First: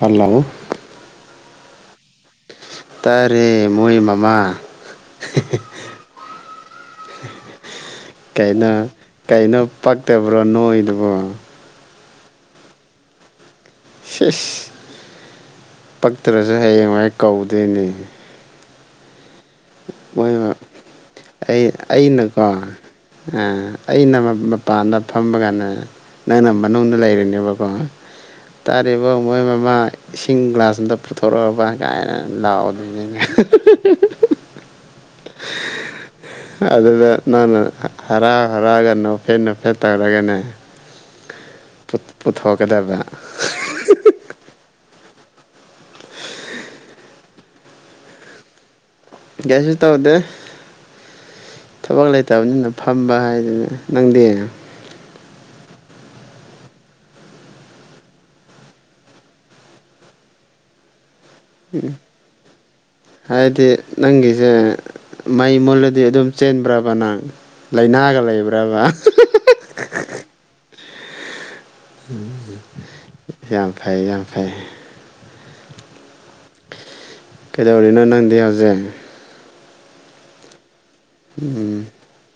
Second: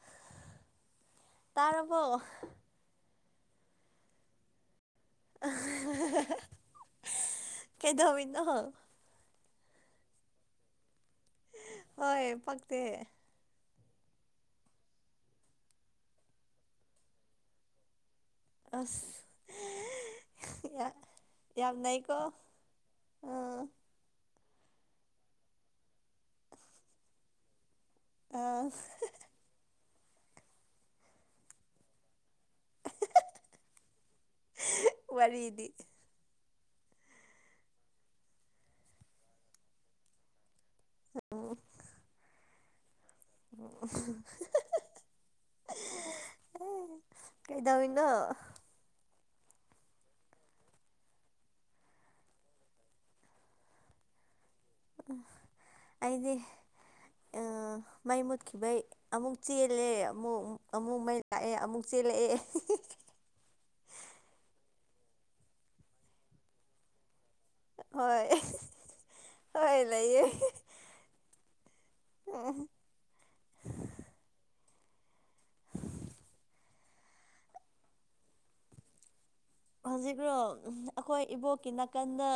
ꯐꯜꯂꯥꯎ ꯇꯥꯔꯕꯔꯕꯣ ꯇꯔꯦ ꯃꯣꯏ ꯃꯃꯥ ꯀꯩꯅ ꯀꯩꯗꯧꯔꯤꯅꯣ ꯀꯩꯅꯣ ꯄꯛꯇꯕ꯭ꯔꯣ ꯅꯣꯏꯗꯨꯕꯣ ꯍꯣꯏ ꯐꯛꯛꯇ ꯁꯁ ꯄꯛꯇ꯭ꯔꯁꯨ ꯍꯌꯦꯡꯋꯥꯥꯏ ꯀꯧꯗꯣꯏꯅꯦ ꯑꯁ ꯃꯣꯏ ꯌꯥ ꯑꯩ ꯌꯥꯝ ꯅꯩꯀꯣ ꯑꯩꯅꯀꯣ ꯑꯥ ꯑꯩꯅ ꯃꯄꯥꯟꯗ ꯐꯝꯕ ꯀꯥꯟꯗ ꯅꯪꯅ ꯃꯅꯨꯡꯗ ꯂꯩꯔꯤꯅꯦꯕꯀꯣ ꯑꯥ ꯇꯥꯔꯤꯕ ꯃꯣꯏ ꯃꯃꯥ ꯏꯁꯤꯡ ꯒ꯭ꯂꯥꯁ ꯑꯝꯇ ꯄꯨꯊꯣꯔꯛꯑꯕ ꯀꯥꯏꯅ ꯂꯥꯛꯑꯣ ꯑꯗꯨꯣꯏꯅꯦ ꯋꯥꯔꯤꯗꯤ ꯑꯗꯨꯗ ꯅ ꯍꯔꯥꯎ ꯍꯔꯒ ꯅꯣ ꯐꯦ ꯅꯣ ꯐꯦ ꯇꯧꯔꯒꯦꯅꯦ ꯄꯨꯊꯣꯛꯀꯗꯕ [inaudible] ꯀꯩꯗꯅ ꯀꯁ ꯇꯧꯗꯦ ꯊꯕꯛ ꯂꯩꯇꯕꯅꯤꯅ ꯐꯝꯕ ꯍꯥꯏꯗꯅ ꯅꯪꯗꯦ ꯑꯗꯤ ꯑ ꯃꯥꯏ ꯃꯨꯠꯈꯤꯕꯩ ꯑꯃꯨꯛ ꯆꯦꯜꯂꯦ ꯑꯃꯨꯛ ꯑꯃꯨꯛ ꯃ ꯎꯝ ꯍꯥꯏꯗꯤ ꯅꯪꯒꯤꯁꯦ ꯃꯩ ꯃꯨꯜꯂꯗꯤ ꯑꯗꯨꯝ ꯆꯦꯟꯕ꯭ꯔꯕ ꯅꯪ ꯂꯥꯏꯅꯥꯒ ꯍꯣꯏ ꯂꯩꯕ꯭ꯔꯕ ꯍꯣꯏ ꯂꯩꯌꯦ ꯎꯝ ꯌꯥꯝ ꯐꯩ ꯌꯥꯝ ꯐꯩ ꯀꯩꯗꯧꯔꯤꯅꯣ ꯅꯪꯗꯤ ꯍꯧꯖꯤꯛ ꯍꯧꯖꯤꯛꯔꯣ ꯑꯩꯈꯣꯏ ꯏꯕꯣꯛꯀꯤ ꯎꯝ ꯅꯥꯀꯟꯗ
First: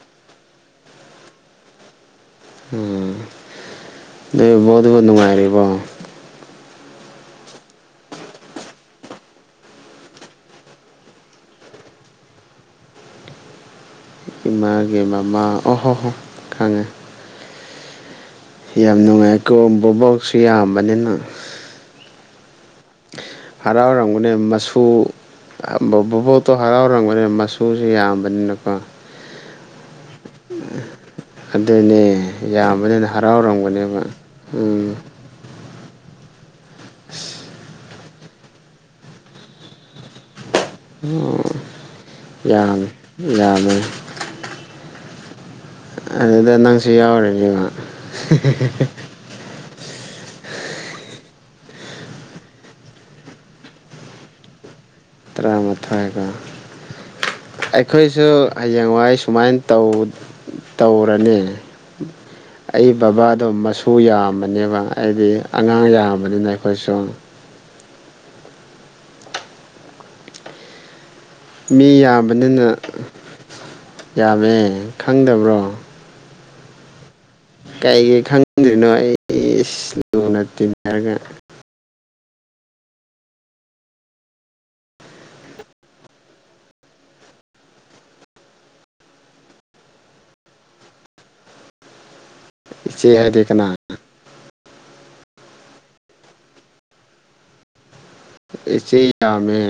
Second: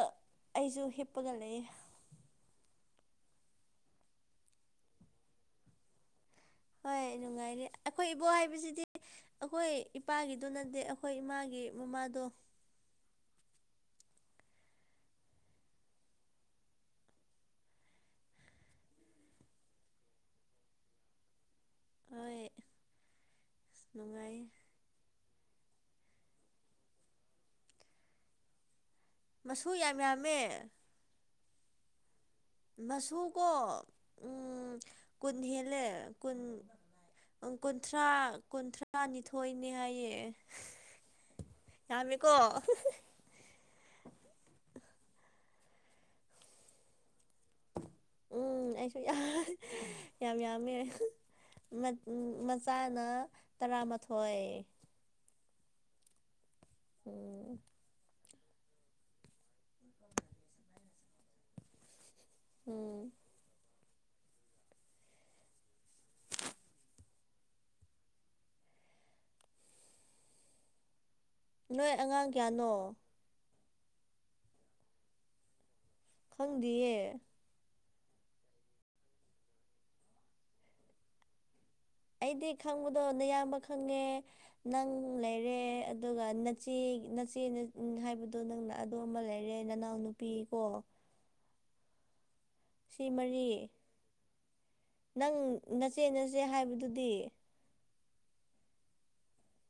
ꯑꯩꯁꯨ ꯍꯤꯞꯄꯒꯂ ꯎꯝ ꯑꯗꯨ ꯕꯣꯠꯠ ꯅꯨꯡꯉꯥꯏꯔꯤꯕꯣ ꯍꯣꯏ ꯅꯨꯡꯉꯥꯏꯔꯤ ꯑꯩꯈꯣꯏ ꯏꯕꯣ ꯍꯥꯏꯕꯁꯤꯗꯤ ꯑꯩꯈꯣꯏ ꯏꯄꯥꯒꯤꯗꯨ ꯅꯠꯇꯦ ꯑꯩꯈꯣꯏ ꯏꯃꯥꯒꯤ ꯃꯃꯥꯗꯣ ꯏꯃꯥꯒꯦ ꯃꯃꯥ ꯑꯣꯍꯣ ꯍꯣ ꯈꯪꯉꯦ ꯌꯥꯝ ꯅꯨꯡꯉꯥꯏ ꯀꯣꯕꯕꯥꯎꯁꯨ ꯌꯥꯝꯕꯅꯤꯅ ꯍꯣꯏ ꯑꯁ ꯍꯔꯥꯎ ꯍꯔꯥꯡꯒꯅꯦ ꯅꯨꯡꯉꯥꯏꯌꯦ ꯃꯆꯁꯨ ꯕꯣꯕꯣꯠꯇꯣ ꯍꯔꯥꯎꯔꯕꯅꯤꯅ ꯃꯆꯨꯁꯨ ꯌꯥꯝꯕꯅꯤꯅꯀꯣ ꯃꯁꯨ ꯌꯥꯝ ꯌꯥꯝꯃꯦ ꯑꯗꯨꯅꯦ ꯌꯥꯝꯕꯅꯤꯅ ꯃꯁꯨꯀꯣ ꯍꯔꯥꯎꯔꯝꯒꯅꯦꯕ ꯎꯝ ꯀꯨꯟ ꯍꯦꯜꯂꯦ ꯀꯨꯟ ꯀꯨꯟꯊ꯭ꯔꯥ ꯀꯨꯟꯊ꯭ꯔꯥꯅꯤꯊꯣꯏꯅꯦ ꯍꯥꯏꯌꯦ ꯑꯣ ꯌꯥꯝꯃꯦꯀꯣ ꯌꯥꯃꯤ ꯌꯥꯃꯦ ꯑꯗꯨꯗ ꯅꯪꯁꯨ ꯌꯥꯎꯔꯦꯅꯤꯉ ꯎꯝ ꯑꯩꯁꯨ ꯌꯥꯝ ꯌꯥꯝ ꯌꯥꯝꯃꯦ ꯃꯆꯥꯅ ꯇꯔꯥꯃꯥꯊꯣꯏ ꯇꯔꯥꯃꯥꯊꯣꯏꯀꯣ ꯎꯝ ꯑꯩꯈꯣꯏꯁꯨ ꯍꯌꯦꯡꯋꯥꯏ ꯁꯨꯃꯥꯏꯧ ꯇꯧꯔꯅꯤ ꯑꯩ ꯎꯝ ꯕꯕꯥꯗꯣ ꯃꯁ ꯁꯨ ꯌꯥꯝꯕꯅꯦꯕ ꯑꯩꯗꯤ ꯑꯉꯥꯡ ꯌꯥꯝꯕꯅꯤꯅ ꯑꯩꯈꯣꯏꯁꯨ ꯃꯤ ꯅꯣꯏ ꯑꯉꯥꯡ ꯌꯥꯕꯅꯤꯅ ꯀꯌꯥꯅꯣ ꯌꯥꯕ ꯈꯪꯗꯕ꯭ꯔꯣ ꯈꯪꯗꯦꯌꯦꯦ ꯀꯩꯒꯤꯩ ꯈꯪꯗ꯭ꯔꯤꯅꯣ ꯑꯩ ꯂꯨꯅ ꯇꯤꯟꯅꯔꯒ ꯑꯩꯗꯤ ꯈꯪꯕꯗꯣꯅꯌꯥꯝꯕ ꯈꯪꯉꯦ ꯅꯪ ꯂꯩꯔꯦ ꯑꯗꯨꯒ ꯅꯆꯤ ꯅꯆꯦ ꯍꯥꯏꯕꯗꯣ ꯅꯪꯅ ꯑꯗꯨ ꯑꯃ ꯂꯩꯔꯦ ꯅꯅꯥꯎ ꯅꯨꯄꯤ ꯀꯣ ꯁꯤ ꯆꯦ ꯍꯥꯏꯗꯤꯅ ꯃꯔꯤ ꯅꯪ ꯅꯆꯦꯠ ꯅꯆꯦ ꯍꯥꯏꯕꯗꯨꯗꯤ ꯁꯌꯥꯃꯦ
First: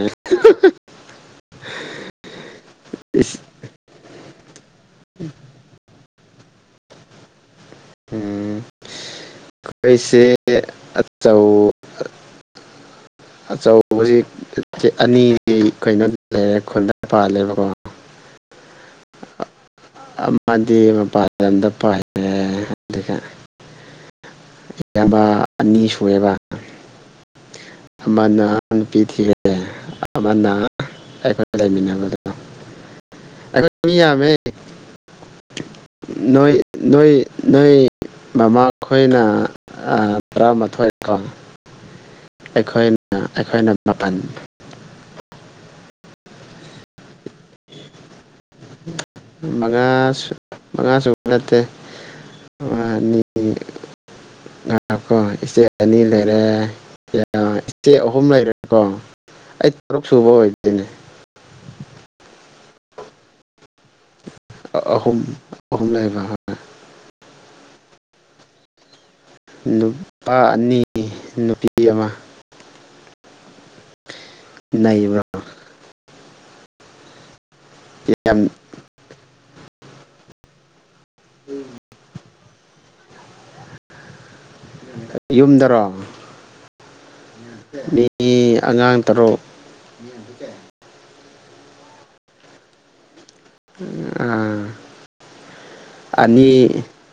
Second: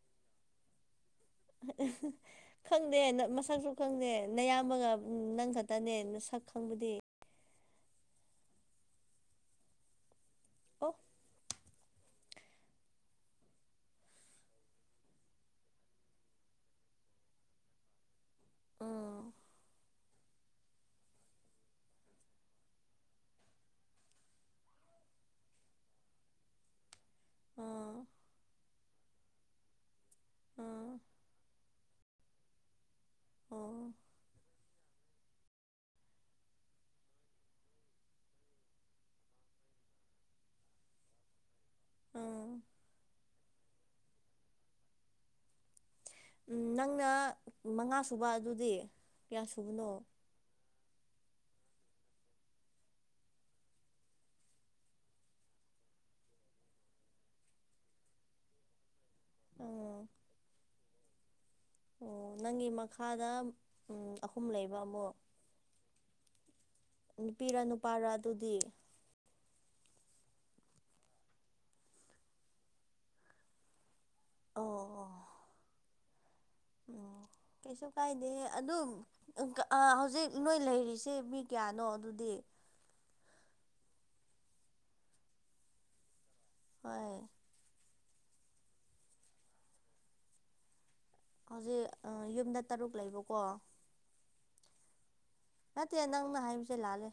ꯈꯪꯗꯦ ꯃꯁꯛꯁꯨ ꯈꯪꯗꯦ ꯅꯌꯥꯝꯕꯒ ꯅꯪ ꯈꯛꯇꯅꯦ ꯁꯛ ꯈꯪꯕꯗꯤ ꯎꯝ ꯑꯩꯈꯣꯏꯁꯦ ꯑꯣ ꯑꯆꯧ [unintelligible] ꯑꯆꯧꯕꯖꯤꯛ ꯑꯅꯤꯗꯤ ꯀꯩꯅꯣ ꯂꯩꯔꯦ ꯈꯨꯟꯗ ꯄꯥꯜꯂꯦꯕꯀꯣ ꯎꯝ ꯑꯃꯗꯤ ꯃꯄꯥꯗ ꯄꯜꯂꯦ ꯏꯌꯥꯝꯕ ꯑꯅꯤ ꯁꯨꯑꯦꯕ ꯎꯝ ꯑꯃꯅ ꯅꯨꯄꯤ ꯊꯤꯒ꯭ꯔꯦꯅ ꯎꯝ ꯑꯩꯈꯣꯏ ꯑꯣ ꯎꯝ ꯈ ꯃꯤꯃꯦ ꯅꯣꯏ ꯅꯣꯏ ꯅꯣꯏ ꯕꯃꯥ ꯈꯣꯏꯅ ꯇꯔꯥ ꯃꯊꯣꯏꯀꯣ ꯑꯩꯈꯣꯏꯅ ꯑꯩꯈꯣꯏꯅ ꯃꯥꯄꯜ ꯅꯪꯅ ꯃꯉꯥ ꯁꯨꯕ ꯑꯗꯨꯗꯤ ꯀꯌꯥ ꯃꯉꯥ ꯁꯨꯕꯅꯣ ꯃꯉꯥ ꯁꯨꯕ ꯅꯠꯇꯦ ꯑꯅꯤ ꯀꯣ ꯏꯆꯦ ꯑꯅꯤ ꯂꯩꯔꯦ ꯏꯆꯦ ꯑꯍꯨꯝ ꯂꯩꯔꯦ ꯀꯣ ꯑꯩ ꯎꯝ ꯇꯔꯨꯛ ꯁꯨꯕ ꯑꯣꯏꯗꯣꯏꯅꯦ ꯑꯣ ꯅꯪꯒꯤ ꯃꯈꯥꯗ ꯑꯍꯨꯝ ꯂꯩꯕ ꯑꯃꯨꯛ ꯑꯍꯨꯝ ꯑꯍꯨꯝ ꯂꯩꯕ ꯅꯨꯄꯤꯔ ꯅꯨꯄꯥꯔ ꯑꯗꯨꯗꯤ ꯅꯨꯄꯥ ꯑꯅꯤ ꯅꯨꯄꯤ ꯑꯃ ꯑꯣ ꯅꯩꯅꯕ꯭ꯔꯥ ꯑꯣ ꯎꯝ ꯀꯩꯁꯨ ꯀꯥꯏꯗꯦ ꯌꯥꯝ ꯑꯗꯨ ꯍꯧꯖꯤꯛ ꯅꯣꯏ ꯂꯩꯔꯤꯁꯦ ꯆꯦ ꯃꯤ ꯀꯌꯥꯅꯣ ꯑꯗꯨꯗꯤ ꯌꯨꯝꯗꯔꯣ ꯍꯣꯏ ꯃꯤ ꯑꯉꯥꯡ ꯇꯔꯨꯛ ꯍꯧꯖꯤꯛ ꯑ ꯌꯨꯝꯗ ꯇꯔꯨꯛ ꯂꯩꯕ ꯑꯥ ꯅꯠꯇꯦ ꯅꯪꯅ ꯑꯅꯤ ꯍꯥꯏꯕꯁꯦ ꯂꯥꯜꯂꯦ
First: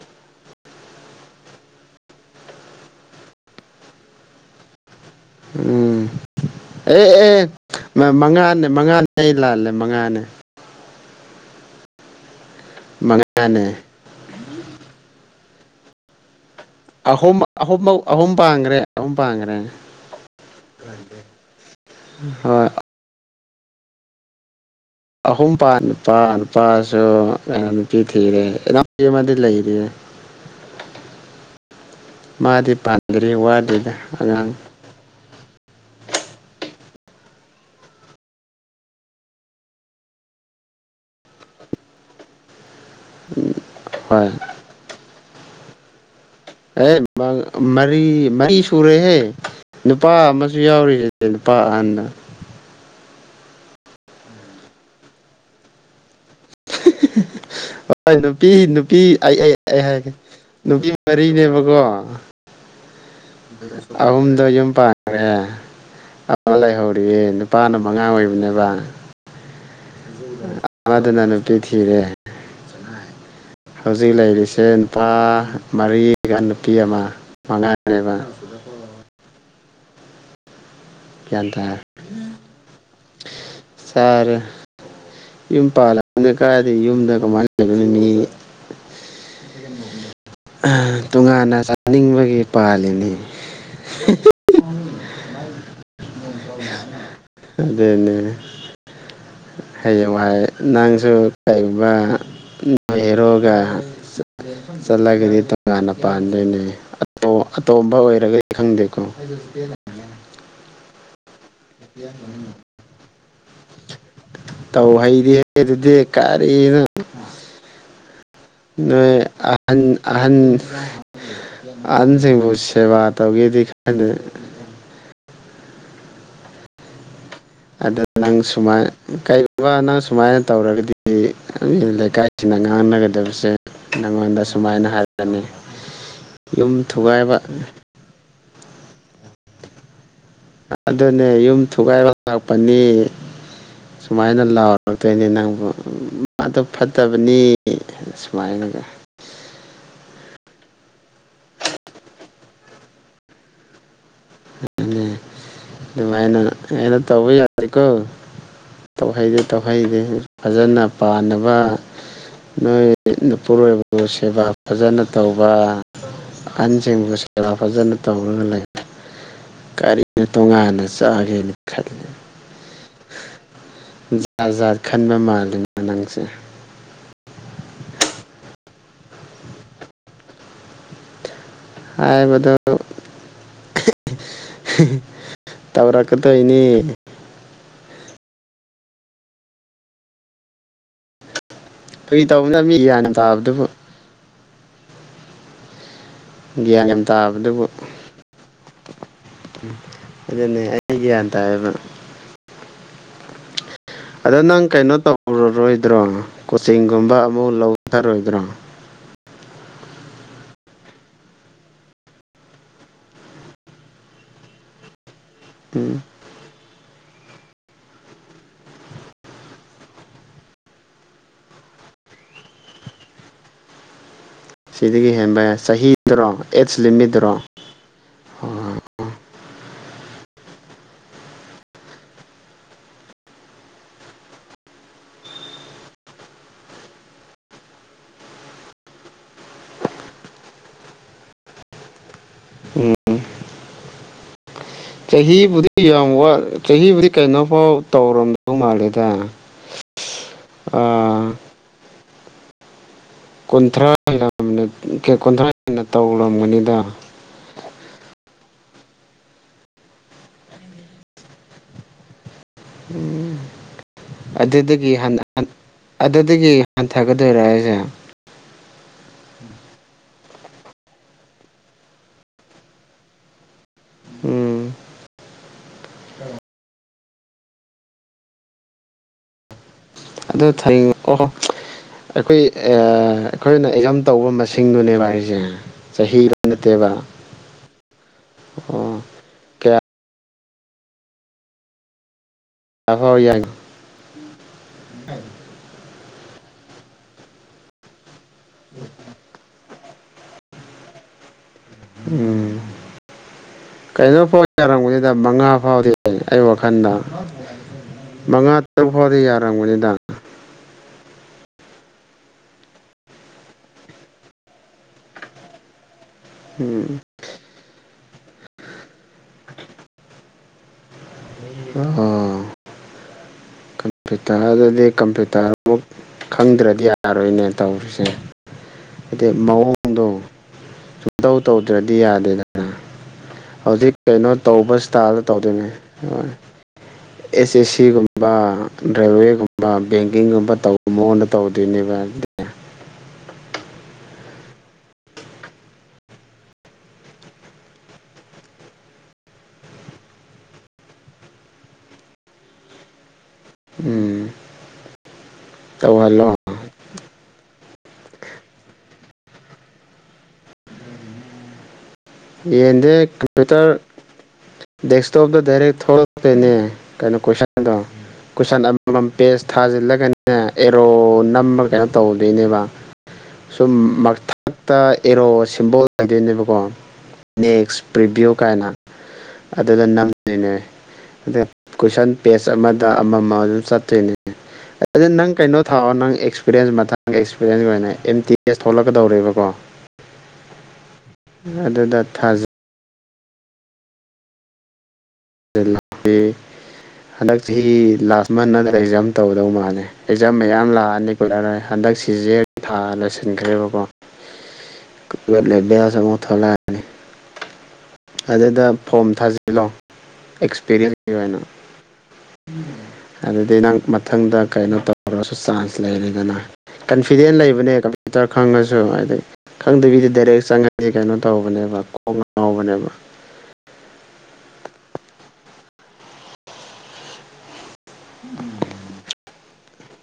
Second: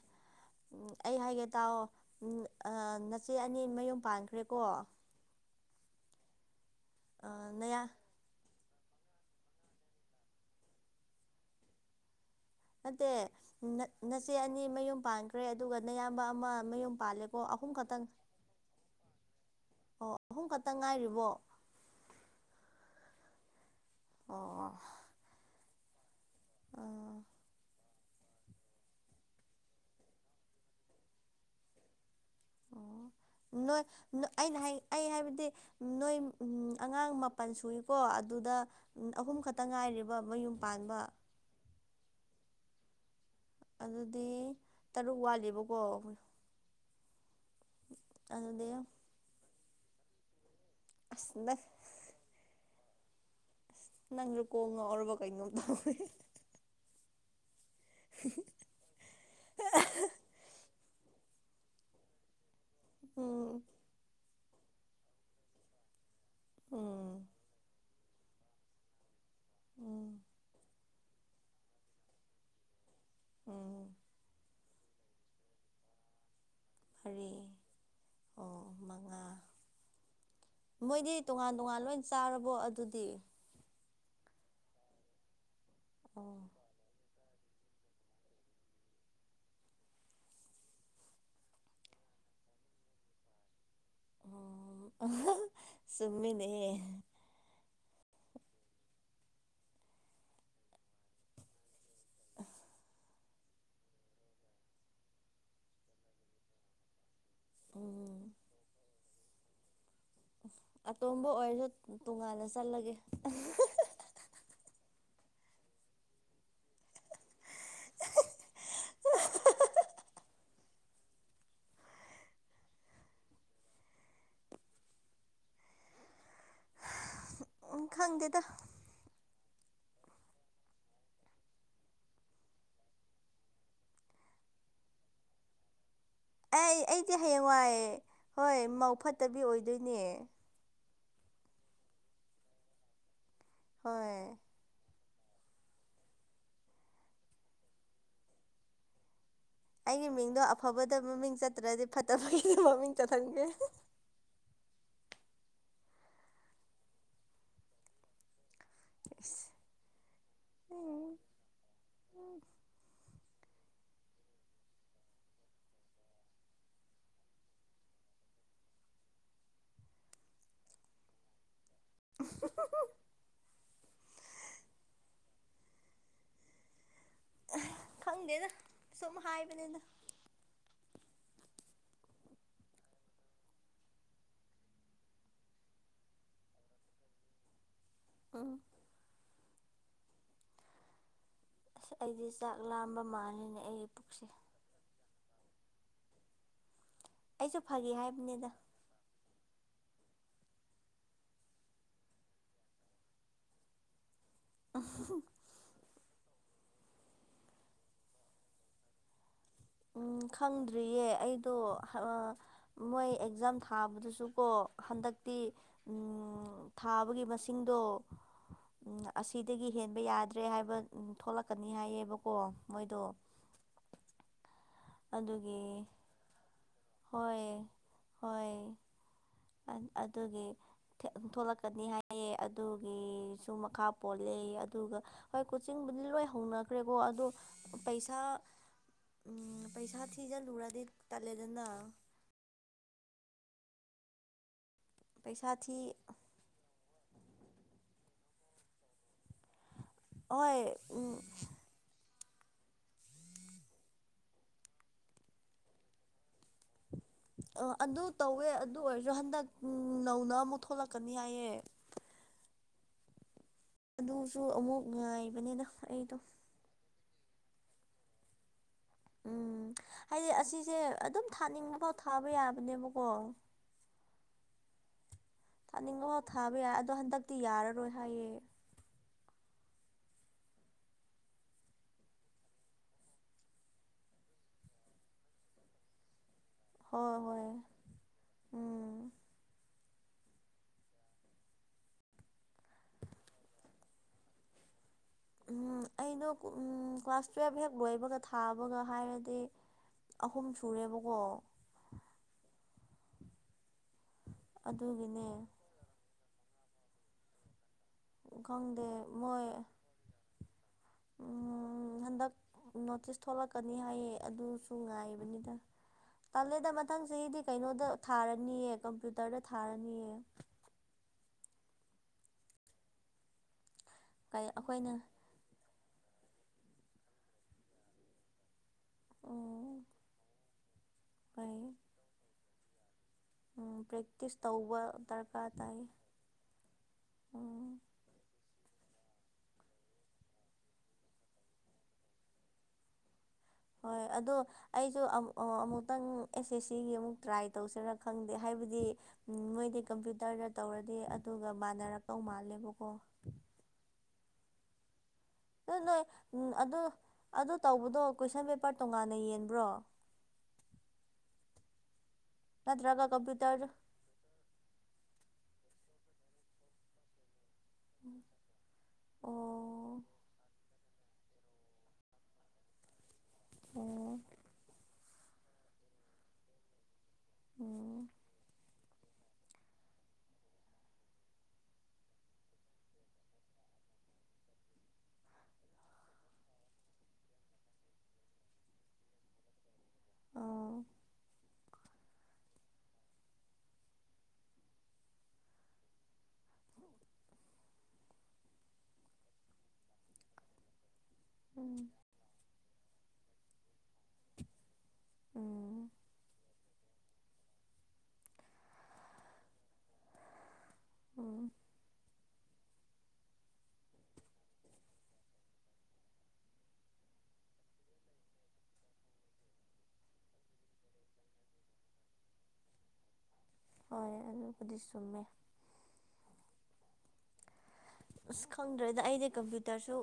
ꯎ ꯑꯩ ꯍꯥꯏꯒꯦ ꯇꯥꯑꯣ ꯅꯆꯦ ꯑꯅꯤ ꯃꯌꯨꯝ ꯄꯥꯟꯈ꯭ꯔꯦꯀꯣ ꯎꯝ ꯑꯦ ꯑꯦ ꯅꯌꯥ ꯃꯉꯥꯅꯦ ꯃꯉꯥꯅꯦ ꯑꯩ ꯂꯥꯜꯂꯦ ꯃꯉꯥꯅꯦ ꯅꯠꯇꯦ ꯃꯉꯥꯅꯦ ꯅꯆꯦ ꯑꯅꯤ ꯃꯌꯨꯝ ꯄꯥꯟꯈ꯭ꯔꯦ ꯑꯗꯨꯒ ꯅꯌꯥꯝꯕ ꯑꯃ ꯃꯌꯨꯝ ꯑꯍꯨꯝ ꯄꯥꯜꯂꯦꯀꯣ ꯑꯍꯨꯝ ꯈꯛꯇꯪ ꯑꯍꯨꯝ ꯄꯥꯡꯈ꯭ꯔꯦ ꯑꯍꯨꯝ ꯄꯥꯡꯈ꯭ꯔꯦ ꯑꯣ ꯑꯍꯨꯝ ꯈꯛꯇ ꯉꯥꯏꯔꯤꯕꯣ ꯍꯣꯏ ꯑꯣ ꯑꯍꯨꯝꯄꯥ ꯅꯨꯄꯥ ꯅꯨꯄꯥꯁꯨ ꯑꯥ ꯊꯗꯦꯗꯤ ꯂꯩꯔꯤꯌꯦꯦ ꯃꯥꯗꯤ ꯑꯣ ꯄꯥꯟꯗ꯭ꯔꯤ ꯅꯣꯏ ꯋꯥꯗꯨꯗ ꯅꯣ- ꯑꯉꯥꯡ ꯑꯩꯅ ꯍꯥꯏ ꯑꯩ ꯍꯥꯏꯕꯗꯤ ꯅꯣꯏ ꯎ ꯑꯉꯥꯡ ꯃꯥꯄꯜ ꯁꯨꯏꯀꯣ ꯑꯗꯨꯗ ꯑꯍꯨꯝ ꯈꯛꯇ ꯉꯥꯏꯔꯤꯕ ꯃꯌꯨꯝ ꯄꯥꯟ ꯍꯥꯟꯕ ꯑꯗꯨꯗꯤ ꯍꯣꯏ ꯇꯔꯨꯛ ꯋꯥꯠꯂꯦꯕꯀꯣ ꯑꯦ ꯃꯔꯤ ꯃꯔꯤ ꯑꯗꯨꯗꯤ ꯁꯨꯔꯦꯍꯦ ꯅꯨꯄꯥ ꯨ ꯌꯥꯎꯔꯤꯁ ꯑꯁ ꯂꯨꯄꯥ ꯅꯪ ꯑꯍꯟꯅ ꯅꯪꯔꯀꯣꯉ ꯑꯣꯔꯕ ꯀꯩꯉꯣ ꯇꯦ ꯍꯣꯏ ꯅꯨꯄꯤ ꯅꯨꯄꯤ ꯑꯩ ꯑꯩ ꯍꯥꯏꯒꯦ ꯅꯨꯄꯤ ꯃꯔꯤꯅꯦꯕꯀꯣ ꯎꯝ ꯑꯍꯨꯝꯗ ꯌꯨꯝ ꯄꯥꯡꯔꯦꯦ ꯂꯩꯍꯧꯔꯤꯌꯦ ꯎꯝ ꯅꯨꯄꯥꯅ ꯃꯉꯥ ꯑꯣꯏꯕꯅꯦꯕ ꯎꯝ ꯃꯗꯨꯅ ꯅꯨꯄꯤ ꯊꯤꯔꯦ ꯎꯝ ꯍꯧꯖꯤꯛ ꯂꯩꯔꯤꯁꯦ ꯅꯨꯄꯥ ꯃꯔꯤꯒ ꯀꯇꯤ ꯑꯃ ꯃꯔꯤ ꯃꯉꯥꯅꯦꯕ ꯑꯣ ꯃꯉꯥ ꯃꯣꯏꯗꯤ ꯒ꯭ꯌꯥꯟ ꯇꯣꯉꯥꯟ ꯇꯥꯔꯦ ꯇꯣꯉꯥꯟ ꯂꯣꯏ ꯆꯥꯔꯕꯣ ꯑꯗꯨꯗꯤ ꯆꯥꯔꯦ ꯌꯨꯝ ꯄꯥꯜꯂꯕꯅꯤ ꯑꯣ ꯀꯥꯏꯗꯤ ꯌꯨꯝꯗ ꯀꯃꯥꯏꯅ ꯂꯩꯒꯅꯤ ꯃꯤ ꯇꯣꯉꯥꯟꯅ ꯆꯥꯅꯤꯡꯕꯒꯤ ꯄꯥꯜꯂꯤꯅꯤ ꯑꯣ ꯁꯃꯤꯅꯤ ꯑꯗꯨꯅꯦꯅꯦ [unintelligible] ꯍꯌꯦꯡ ꯋꯥꯍ ꯅꯪꯁꯨ ꯀꯩꯒꯨꯝꯕ ꯅꯣꯏ ꯍꯦꯔꯣꯒ ꯆꯠꯂꯒꯗꯤ ꯇꯣꯉꯥꯟꯅ ꯄꯥꯟꯗꯣꯏꯅꯦ ꯑꯣ ꯑꯇꯣꯝꯕ ꯎꯝ ꯑꯣꯏꯔꯒꯗꯤ ꯈꯪꯗꯦꯀꯣ ꯑꯇꯣꯝꯕ ꯑꯣꯏꯔꯁꯨ ꯇꯣꯉꯥꯟꯅ ꯆꯠꯂꯒꯦ ꯐꯩꯗꯤ ꯍꯦ ꯑꯗꯨꯗꯤ ꯀꯥꯔꯤꯅ ꯅꯣꯏ ꯑꯍꯟ ꯑꯍꯟ ꯑꯍꯟꯁꯤꯡꯕꯨ ꯁꯦꯕꯥ ꯇꯧꯒꯦꯗꯤ ꯈ ꯎꯝ ꯑꯗꯨꯗ ꯅꯪ ꯈꯪꯗꯦꯗ ꯁꯃꯥꯏ ꯀꯥꯏ ꯑ ꯑꯅ ꯁꯨꯃꯥꯏꯅ ꯇꯧꯔꯒꯗꯤ ꯂꯩꯀꯥꯏꯁꯤꯡꯅ ꯉꯥꯡꯅꯒꯗꯕꯁꯦ ꯅꯉꯣꯟꯗ ꯁꯨꯃꯥꯏꯅ ꯍꯥꯏꯒꯅꯤ ꯑꯩ ꯑꯩꯗꯤ ꯍꯌꯦꯡꯋꯥꯏꯑꯦ ꯍꯣꯏ ꯃꯧ ꯐꯠꯇꯕꯤ ꯑꯣꯏꯗꯣꯏꯅꯦ ꯑꯗꯨꯅꯦ ꯌꯨꯝ ꯊꯨꯒꯥꯏꯕ ꯂꯥꯛꯄꯅꯤ ꯍꯣꯏ ꯁꯨꯃꯥꯏꯅ ꯂꯥꯎꯔ ꯂꯧꯔꯛꯇꯣꯏꯅꯦ ꯅꯪꯕꯨ ꯃꯥꯗ ꯐꯠꯇꯕꯅꯤ ꯁꯨꯃꯥꯏꯅꯒ ꯑꯩꯒꯤ ꯃꯤꯡꯗꯣ ꯑꯐꯕꯗ ꯃꯃꯤꯡ ꯆꯠꯇ꯭ꯔꯗꯤ ꯐꯠꯇꯕꯒꯤ ꯃꯃꯤꯡ ꯆꯠꯍꯟꯒꯦ ꯑꯗꯨꯃꯥꯏꯅ ꯑꯩꯅ ꯇꯧꯕ ꯌꯥꯔꯦꯀꯣ ꯇꯧꯍꯩꯗꯦ ꯇꯧꯍꯩꯗꯦ ꯐꯖꯅ ꯎꯝ ꯄꯥꯅꯕ ꯅꯣꯏ ꯃꯄꯨꯔꯣꯏꯕꯕꯨ ꯁꯦꯕꯥ ꯐꯖꯅ ꯇꯧꯕ ꯑꯍꯟꯁꯤꯡꯕꯨ ꯁꯦꯕꯥ ꯐꯖꯅ ꯇꯧꯔꯒ ꯂꯩ ꯀꯔꯤꯅ ꯇꯣꯉꯥꯟꯅ ꯆꯥꯒꯦꯅ ꯈꯜꯂꯤ ꯖꯥꯠ ꯖꯥꯠ ꯈꯟꯕ ꯃꯥꯜꯂꯤꯉ ꯅꯪꯁꯦ ꯈꯪꯗꯦꯗ ꯁꯨꯝ ꯍꯥꯏꯕꯅꯤꯅ ꯍꯥꯏꯕꯗ ꯇꯕꯀꯦ ꯇꯣꯏꯅꯤ ꯑꯣ ꯑꯁ ꯐꯥꯒꯤ ꯑꯩꯗꯤ ꯆꯥꯛ ꯇꯧꯕꯅꯤꯗ ꯃꯤ ꯂꯥꯝꯕ ꯒ꯭ꯌꯥꯟ ꯌꯥꯝ ꯃꯥꯜꯂꯤꯅꯦ ꯇꯥꯕꯗꯨꯕꯨ ꯑꯩꯒꯤ ꯄꯨꯛꯁꯦ ꯭ꯌꯥ ꯑꯩꯁꯨ ꯐꯒꯤ ꯍꯥꯏꯕꯅꯤꯗ ꯑꯗꯨꯅꯦ ꯑꯩ ꯒ꯭ꯌꯥꯟ ꯇꯥꯌꯦꯕ ꯑꯗ ꯅꯪ ꯀꯩꯅꯣ ꯇꯧꯔꯔꯣꯏꯗ꯭ꯔꯣ ꯀꯣꯆꯤꯡꯒꯨꯝꯕ ꯑꯃꯨ ꯂꯧꯊꯔꯣꯏꯗ꯭ꯔꯣ ꯑꯣ ꯈꯪꯗ꯭ꯔꯤꯌꯦ ꯑꯩꯗꯣ ꯃꯣꯏ ꯑꯦꯛꯖꯥꯝ ꯊꯥꯕꯗꯁꯨꯀꯣ ꯍꯟꯗꯛ ꯎꯝ ꯊꯥꯕꯒꯤ ꯃꯁꯤꯡꯗꯣ ꯑꯁꯤꯗꯒꯤ ꯍꯦꯟꯕ ꯌꯥꯗ꯭ꯔꯦ ꯍꯥꯏꯕ ꯊꯣꯛꯂꯛꯀꯅꯤ ꯍꯥꯏꯌꯦꯕꯀꯣ ꯃꯣꯏꯗꯣ [unintelligible] ꯁꯤꯗꯒꯤ ꯍꯦꯟꯕ ꯌꯥ ꯑꯗꯨꯒꯤ ꯆꯍꯤꯗꯨꯔꯣ ꯑꯦꯠꯖ ꯂꯤꯃꯤꯠꯇꯗꯨꯔꯣ ꯍꯣꯏ ꯑ ꯍꯣꯏ ꯑꯗꯨꯒꯤ ꯊꯣꯛꯂꯛꯀꯅꯤ ꯍꯥꯏꯑꯌꯦ ꯑꯗꯨꯒꯤꯁꯨ ꯃꯈꯥ ꯄꯣꯜꯂꯦ ꯑꯗꯨꯒ ꯍꯣꯏ ꯀꯣꯆꯤꯡꯕꯨꯗꯤ ꯂꯣꯏ ꯍꯧꯅꯈ꯭ꯔꯦꯀꯣ ꯑꯗꯣ ꯄꯩꯁꯥ ꯎꯝ ꯄꯩꯁꯥ ꯊꯤꯖꯜꯂꯨꯔꯗꯤ ꯇꯜꯂꯦꯗꯅ ꯄꯩꯁꯥ ꯆꯍꯤꯕꯨꯗꯤ ꯊꯤ ꯌꯥꯝ ꯆꯍꯤꯕꯨꯗꯤ ꯀꯩꯅꯣꯐꯥꯎ ꯇꯧꯔꯝꯗꯧ ꯃꯥꯜꯂꯦꯗ ꯑꯣꯏ ꯑꯥ ꯀꯨꯟꯊ꯭ꯔꯥ ꯀꯨꯟꯊ꯭ꯔꯥ ꯍꯦꯟꯅ ꯇꯧꯔꯝꯒꯅꯤꯗ ꯑ ꯑꯗꯨ ꯇꯧꯋꯦ ꯑꯗꯨ ꯑꯣꯏꯔꯁꯨ ꯍꯟꯗꯛ ꯅꯧꯅ ꯑꯃꯨꯛ ꯊꯣꯛꯂꯛꯀꯅꯤ ꯍꯥꯏꯑꯦ [unintelligible] ꯎꯝ ꯑꯃꯨꯛ ꯑꯗꯨꯗꯒꯤ ꯉꯥꯏꯕꯅꯤꯅ ꯑꯩꯗꯣ ꯑꯗꯨꯗꯒꯤ ꯊꯒꯗ ꯔꯥꯏꯁ ꯎꯝ ꯍꯥꯏꯗꯤ ꯑꯁꯤꯁꯦ ꯑꯗꯨꯝ ꯊꯥꯅꯤꯡꯕꯐꯥꯎ ꯊꯥꯕ ꯌꯥꯕꯅꯦꯕꯀꯣ ꯎꯝ ꯊꯥꯅꯤꯡꯕꯐꯥꯎ ꯊꯥꯕ ꯌꯥꯏ ꯑꯗꯣ ꯍꯟꯗꯛꯇꯤ ꯌꯥꯔꯔꯣꯏ ꯍꯥꯏꯌꯦ ꯑꯗꯨ ꯊ ꯑꯣꯍꯣ ꯑꯩꯈꯣꯏ ꯑꯩꯈꯣꯏꯅ ꯑꯦꯛꯖꯥꯝ ꯇꯧꯕ ꯃꯁꯤꯡꯗꯨꯅꯦꯕ ꯍꯥꯏꯁꯦ ꯆꯍꯤ ꯅꯠꯇꯤꯕꯥ ꯍꯣꯏ ꯍꯣꯏ ꯎꯝ ꯑꫭ ꯂꯐ ꯌꯥꯡ ꯎꯝ ꯑꯩꯅꯣ ꯎꯝ ꯀ꯭ꯂꯥꯁ ꯇꯨꯋꯦꯜꯐ ꯍꯦꯛ ꯂꯣꯏꯕꯒ ꯊꯥꯕꯒ ꯍꯥꯏꯔꯗꯤ ꯑꯍꯨꯝ ꯁꯨꯔꯦꯕꯀꯣ ꯎꯝ ꯀꯩꯅꯣ ꯐꯥꯎ ꯌꯥꯔꯝꯕꯅꯤꯗ ꯑꯗꯨꯒꯤꯅꯦ ꯃꯉꯥ ꯐꯥꯎꯗꯤ ꯑꯩ ꯋꯥꯈꯜꯗ ꯃꯉꯥ ꯈꯪꯗꯦ ꯇꯔꯨꯛ ꯐꯥꯎꯗꯤ ꯃꯣꯏ ꯌꯥꯔꯝꯒꯅꯤꯗ ꯎꯝ ꯍꯟꯗꯛ ꯅꯣꯇꯤꯁ ꯊꯣꯛꯂꯛꯀꯅꯤ ꯍꯥꯏꯌꯦ ꯑꯗꯨꯁꯨ ꯉꯥꯏꯕꯅꯤꯗ ꯇꯂꯦꯗ ꯎꯝ ꯃꯊꯪꯁꯤꯒꯤꯗꯤ ꯀꯩꯅꯣꯗ ꯊꯥꯔꯅꯤꯑ ꯀꯝꯄ꯭ꯌꯨꯇꯔꯗ ꯊꯥꯔꯅꯤꯑ ꯑ ꯀꯩ ꯄꯤꯇꯥꯗꯗꯤ ꯑꯩꯈꯣꯏꯅ ꯀꯝ ꯄꯇꯥ ꯑꯃꯨꯛ ꯈꯪꯗ꯭ꯔꯗꯤ ꯌꯥꯔꯣꯏꯅꯦ ꯇꯧꯔꯤꯁꯦ ꯍꯥꯏꯗꯤ ꯎꯝ ꯃꯑꯣꯡꯗꯣ ꯁꯨꯝꯇꯧ ꯐꯩ ꯇꯧꯗ꯭ꯔꯗꯤ ꯌꯥꯗꯦꯗꯅ ꯎꯝ ꯍꯧꯖꯤꯛ ꯀꯩꯅꯣ ꯄ꯭ꯔꯦꯛꯇꯤꯁ ꯇꯧꯕ ꯏꯁꯇꯥꯏꯜꯗ ꯗꯔꯀꯥꯔ ꯇꯧꯗꯣꯏꯅꯦ ꯇꯥꯏ ꯍ ꯑꯦꯁ ꯑꯦꯁ ꯎꯝ ꯁꯤꯒꯨꯝꯕ ꯔꯦꯜꯋꯦꯒꯨꯝꯕ ꯕꯦꯡꯀꯤꯡꯒꯨꯝꯕ ꯇꯧꯕ ꯃꯉꯣꯟꯗ ꯇꯧꯗꯣꯏꯅꯦꯕ ꯍꯣꯏ ꯑꯗꯣ ꯑꯩꯁꯨ ꯑꯃꯨꯛꯇꯪ ꯑꯦꯁ ꯑꯦꯁ ꯁꯤꯒꯤ ꯑꯃꯨꯛ ꯇ꯭ꯔꯥꯏ ꯇꯧꯁꯤꯦꯔꯥ ꯈꯪꯗꯦ ꯍꯥꯏꯕꯗꯤ ꯎ ꯃꯣꯏꯗꯤ ꯀꯝꯄ꯭ꯌꯨꯇꯔꯗ ꯇꯧꯔꯗꯤ ꯑꯗꯨꯒ ꯃꯥꯟꯅꯔꯛꯇꯧ ꯃꯥꯜꯂꯦꯕꯀꯣ ꯎꯝ ꯅꯣꯏ ꯇꯧꯍꯜꯂꯣ ꯎꯝ ꯑꯗꯨ ꯑꯗꯨ ꯇꯧꯕꯗꯣ ꯀꯣꯏꯁꯟ ꯄꯦꯄꯔ ꯇꯣꯉꯥꯟꯅ ꯌꯦꯟꯕ꯭ꯔꯣ ꯌꯦꯟꯗ ꯅꯠꯇ꯭ꯔꯒ ꯀꯝꯄ꯭ꯌꯨꯇꯔ ꯀꯝꯄꯌꯨꯇꯔ ꯗꯦꯁꯁ ꯣ ꯗꯗꯥꯔ ꯊꯣꯛꯛꯅꯦ ꯀꯩꯅꯣ ꯀꯣꯏ ꯑꯗꯣ ꯀꯨꯏꯁꯟ ꯑꯃꯃꯝ ꯄꯦꯖ ꯑꯣ ꯊꯥꯖꯤꯜꯂꯒꯅꯤ ꯑꯦꯔꯣ ꯅꯝꯕ ꯀꯩꯅꯣ ꯇꯧꯗꯣꯏꯅꯦꯕ ꯁꯨꯝ ꯑꯣ ꯃꯊꯛꯇ ꯑꯦꯔꯣ ꯁꯤꯝꯕꯣꯜ ꯍꯥꯏꯗꯣꯏꯅꯦꯕꯀꯣ ꯅꯦꯛꯁ ꯎꯝ ꯄ꯭ꯔꯤꯚꯤꯌꯨ ꯀꯥꯏꯅ ꯑꯗꯨꯗ ꯅꯝꯃꯤꯅꯦ ꯑꯗ ꯀꯣꯏꯁꯟ ꯄꯦꯖ ꯑꯃꯗ ꯑꯃꯃ ꯑꯗꯨꯝ ꯆꯠꯇꯣꯏꯅꯦ ꯗꯤ ꯅꯪ ꯀꯩꯅꯣ ꯊꯥꯛꯑꯣ ꯅꯪ ꯑꯦꯛꯁꯄꯤꯔꯤꯦꯟꯁ ꯃꯇꯥꯡꯗ ꯑꯦꯛꯁꯄꯤꯔꯤꯦꯟꯁ ꯑꯣꯏꯅ ꯑꯦꯝ ꯇꯤ ꯑꯦꯁ ꯊꯣꯛꯂꯛꯀꯗꯧꯕꯀꯣ ꯑ ꯑꯗꯨꯗ ꯊꯥꯖꯩ ꯂꯦ ꯍꯟꯗꯛ ꯆꯍꯤ ꯂꯥꯁ ꯃꯟ ꯅꯠꯇ꯭ꯔ ꯑꯦꯛꯖꯥꯝ ꯇꯧꯒꯗꯧ ꯃꯥꯜꯂꯦ ꯑꯦꯛꯖꯥꯝ ꯃꯌꯥꯝ ꯂꯥꯛꯑꯅꯤ ꯔꯣꯏ ꯎꯝ ꯍꯟꯗꯛ ꯁꯤꯁꯦ ꯊꯥ ꯂꯣꯏꯁꯤꯟꯈ꯭ꯔꯦꯕꯀꯣ ꯂꯩꯦ ꯑ ꯎꯝ ꯑ ꯎ ꯂ ꯑꯗꯨꯗ ꯐꯣꯝ ꯊꯥꯖꯤꯜꯂꯣ ꯑꯦꯛꯁꯄꯤꯔꯤꯌꯦꯟꯁꯀꯤ ꯑꯣꯏꯅ ꯎꯝ [inaudible] ꯑꯗꯨꯗꯒꯤ ꯅꯪ ꯃꯊꯪꯗ ꯀꯩꯅꯣ ꯇꯧꯈ꯭ꯔꯁꯨ ꯆꯥꯟꯁ ꯂꯩꯔꯦꯗꯅ ꯀꯟꯐꯤꯗꯦꯟ ꯂꯩꯕꯅꯦ ꯀꯝꯄ꯭ꯌꯨꯇꯔ ꯈꯪꯉꯁꯨ ꯍꯥꯏꯗꯤꯩ ꯈꯪꯗꯕꯤꯗꯤ ꯗꯥꯏꯔꯦꯛ ꯆꯪꯉꯁꯤ ꯀꯩꯅꯣ ꯇꯧꯕꯅꯦꯕ ꯈꯣꯡ ꯉꯍꯧꯕꯅꯦꯕ ꯍꯣꯏ ꯑꯗꯨ ꯀꯃꯦ ꯑꯁ ꯈꯪꯗ꯭ꯔꯦꯗ ꯑꯩꯗꯤ ꯀꯝꯄ꯭ꯌꯨꯇꯔꯁꯨ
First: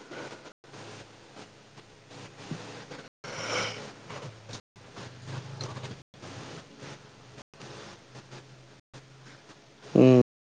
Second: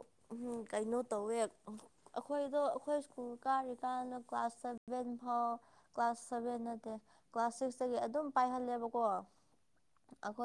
ꯀꯩꯅꯣ ꯇꯧꯋꯦ ꯑꯩꯈꯣꯏꯗꯣ ꯑꯩꯈꯣꯏ ꯁ꯭ꯀꯨꯜ ꯀꯥꯔꯤꯀꯥꯟꯅ ꯀ꯭ꯂꯥꯁ ꯁꯚꯦꯟ ꯐꯥꯎ ꯀ꯭ꯂꯥꯁ ꯁꯚꯦꯟ ꯅꯠꯇꯦ ꯀ꯭ꯂꯥꯁ ꯁꯤꯛꯁꯇꯒꯤ ꯑꯗꯨꯝ ꯄꯥꯏꯍꯜꯂꯦꯕꯀꯣ ꯎꯝ